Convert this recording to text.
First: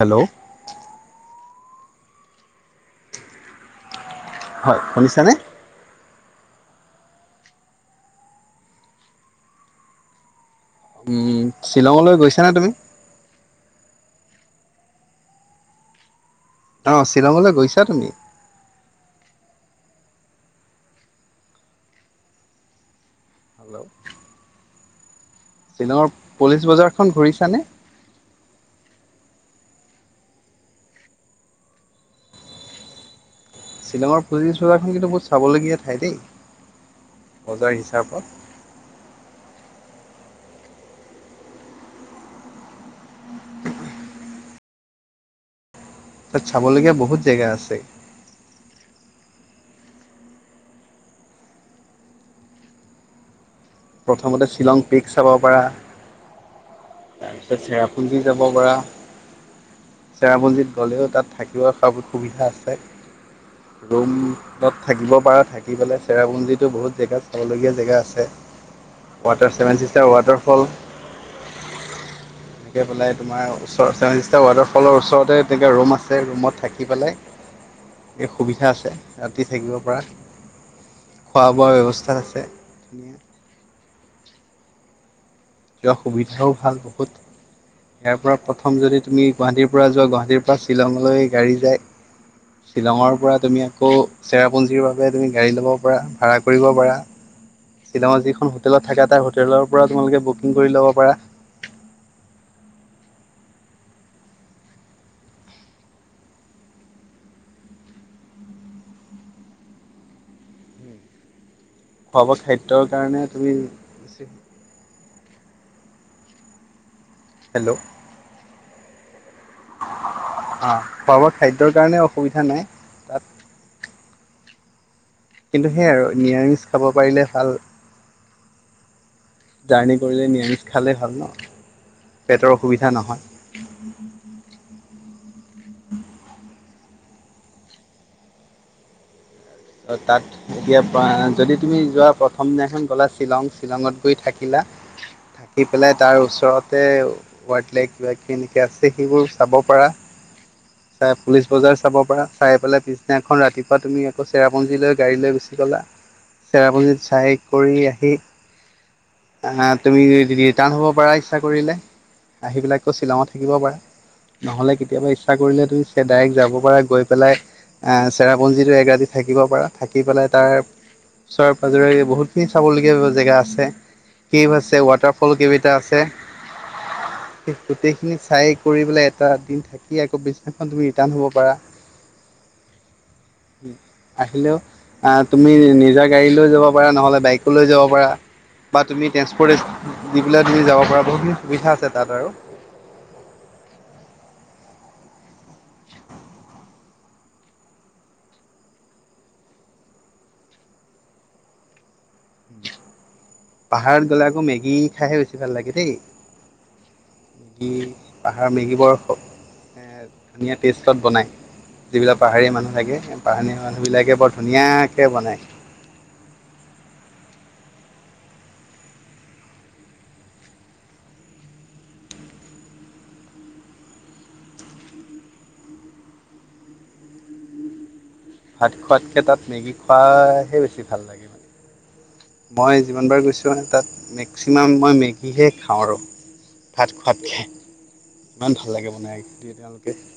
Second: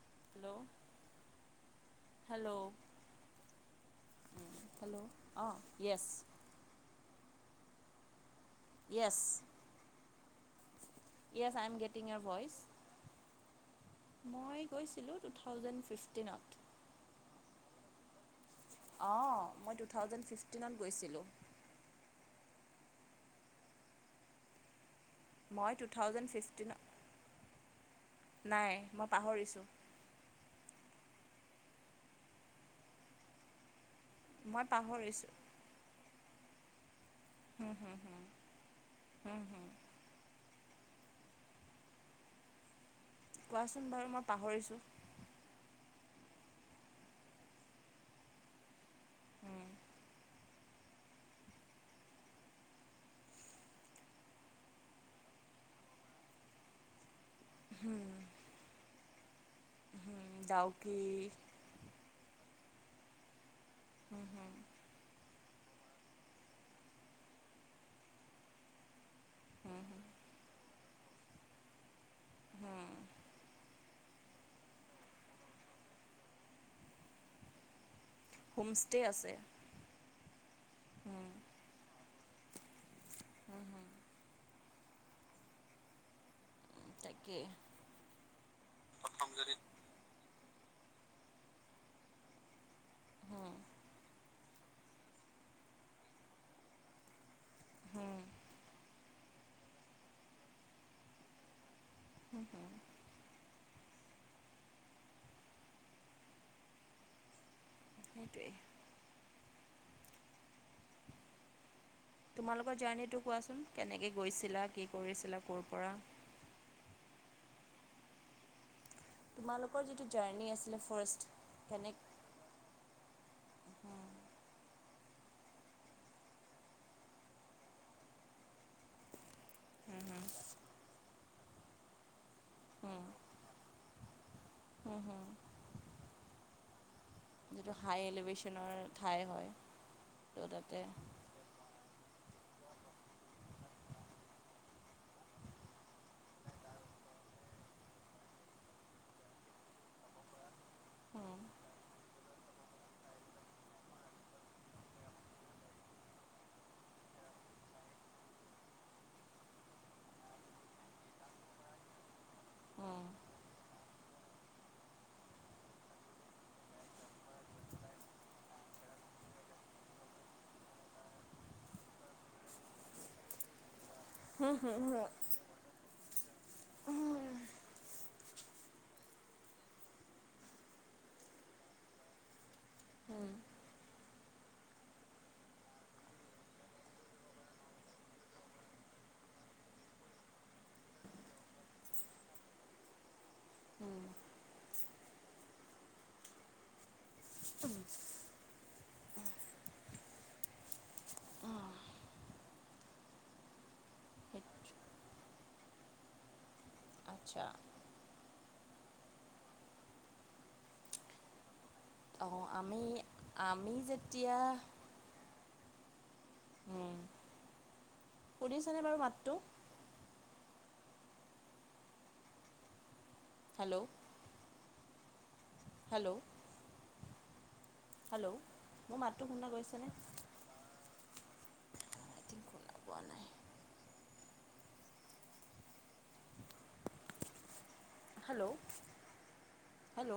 Hello? Hello? Hello হয় hello শুনিছানে? অ, yes. Yes. Um yes I am getting শ্বিলঙলৈ ইয়ৰ গৈছানে ভইচ তুমি? মই গৈছিলোঁ টু থাউজেণ্ড ফিফটিনত। অ, শ্বিলঙলৈ গৈছা তুমি। অ, মই টু থাউজেণ্ড ফিফটিনত গৈছিলোঁ। হেল্ল, মই টু শ্বিলঙৰ থাউজেণ্ড পুলিচ ফিফটিনত, বজাৰখন ঘূৰিছানে? নাই মই পাহৰিছোঁ। শ্বিলঙৰ পুঁজি মই চজাৰখন কিন্তু বহুত পাহৰিছোঁ চাবলগীয়া ঠাই দেই, বজাৰ হিচাপত। উম, হয়, কোৱাচোন বাৰু মই পাহৰিছোঁ। তাত চাবলগীয়া বহুত জেগা আছে। হুম প্ৰথমতে শ্বিলং পেক চাব পৰা। তাৰপিছত চেৰাপুঞ্জি যাব পৰা। হুম চেৰামঞ্জীিত ডাউকি গ'লেও তাত থাকিব স সুবিধা আছে, হুম ৰৰুমত। থাকিব পাৰঁ থাকি পেলাই চেৰাপুঞ্জীো বহুত জেগাত চাবলগীয়া জেগা আছে। ৱাটাৰ চছেভে হুম হুম চিষ্টাৰ ৱাটাৰফল। তেনেকৈ পেলাই তোমাৰ ওচৰেষ্টটা ৱাটাৰফলৰ ওচৰতে তেনেকৈ ৰুম আছে ৰুমত থাকি পেলাই। [unintelligible] এই সুবিধা আছে ৰাতি থাকিব পৰা হুম খোৱা বোৱা ব্যৱস্থাত আছে। ধুনীয়া যোৱা সুবিধাও ভাল প তাকে। ইয়াৰ পৰা প্ৰথম যদি তুমি গুৱাহাটীৰ পৰা যোৱা গুৱাহাটীৰ পৰা শ্বিলঙলৈ গাড়ী যায়, শ্বিলঙৰ পৰা তুমি আকৌ চেৰাপুঞ্জীৰ বাবে তুমি গাড়ী ল'ব পাৰা, ভাড়া কৰিব পাৰা। শ্বিলঙত যিখন হোটেলত থাকা তাৰ হোটেলৰ পৰা তোমালোকে বুকিং কৰি ল'ব পাৰা। [unintelligible] সেইটোৱেই। খোৱা বোৱা তোমালোকৰ খাদ্যৰ জাৰ্ণিটো কাৰণে তুমি কোৱাচোন কেনেকৈ গৈছিলা কি কৰিছিলা, ক'ৰ পৰা। হেল্ল, তোমালোকৰ যিটো জাৰ্ণি অ আছিলে খোৱা বোৱা খাদ্যৰ ফাৰ্ষ্ট কাৰণে কেনেক অসুবিধা নাই। তাত কিন্তু সেয়াই আৰু নিৰামিষ খাব পাৰিলে ভাল। জাৰ্ণি কৰিলে নিৰামিষ খালেই ভাল ন, পেটৰ অসুবিধা নহয়। হ, হ যিটো হাই এলিভেশ্যনৰ ঠাই হয়। তাত ত' তাতে এতিয়া প যদি তুমি যোৱা প্ৰথম দিনাখন গ'লা শ্বিলং, শ্বিলঙত গৈ থাকিলা। থাকি পেলাই তাৰ ওচৰতে। [unintelligible] এনেকে আছে সেইবোৰ চাব পাৰা। চাই পুলিচ বজাৰ চাব পাৰা, চাই পেলাই পিছদিনাখন ৰাতিপুৱা তুমি আকৌ, চেৰাপুঞ্জীলৈ গাড়ী লৈ গুচি গ'লা। চেৰাপুঞ্জীত চাই কৰি আহি। তুমি ৰিটাৰ্ণ হ'ব পাৰা, ইচ্ছা কৰিলে। আহি পেলাই আকৌ, শ্বিলঙত থাকিব পাৰা। নহ'লে, কেতিয়াবা ইচ্ছা কৰিলে তুমি চেডাইৰেক্ট যাব পাৰা গৈ পেলাই চেৰাপুঞ্জীটো একৰাতি থাকিব পাৰা, থাকি পেলাই তাৰ ওচৰে-পাজৰে বহুতখিনি চাবলগীয়া জেগা আছে। কেড আছে, ৱাটাৰফল সৰু কেভ এটা আছে। গোটেইখিনি চাই কৰি পেলাই এটা দিন থাকি, আকৌ তুমি আকৌ পিছদিনা ৰিটাৰ্ণ হ'ব পাৰা। আহিলেও আহ, তুমি নিজৰ গাড়ী লৈ যাব পাৰা নহ'লে বাইকোলৈ যাব পাৰা। বা তুমি ট্ৰেন্সপৰ্ট [unintelligible] পেলাই তুমি যাব পৰা বহুতখিনি সুবিধা আছে তাত আৰু। উম, [inaudible] [inaudible] পাহাৰত গ'লে সেই আকৌ মেগী খাইহে বেছি ভাল লাগে, দেই। আচ্ছা। উম, পাহাৰৰ মেগী বৰ ধুনীয়া টেষ্টত বনায়। যিবিলাক অঁ পাহাৰীয়া মানুহ আমি থাকে, পাহাৰীয়া আমি মানুহবিলাকে বৰ যেতিয়া ধুনীয়াকে বনায়। উম, শুনিছানে বাৰু মাতটো? হেল্ল'? হেল্ল'? হেল্ল'? ভাত মোৰ খোৱাতকে মাতটো তাত শুনা মেগী গৈছেনে খোৱাহে বেছি ভাল লাগে, আই থিংক শুনা মই পোৱা যিমান বাৰ নাই গৈছোঁ তোমাৰ তাত মেক্সিমাম মই মেগীহে খাওঁ আৰু ভাত খোৱাতকে। ইমান হেল্ল' ভাল লাগে বনাই দিয়ে তেওঁলোকে। হেল্ল'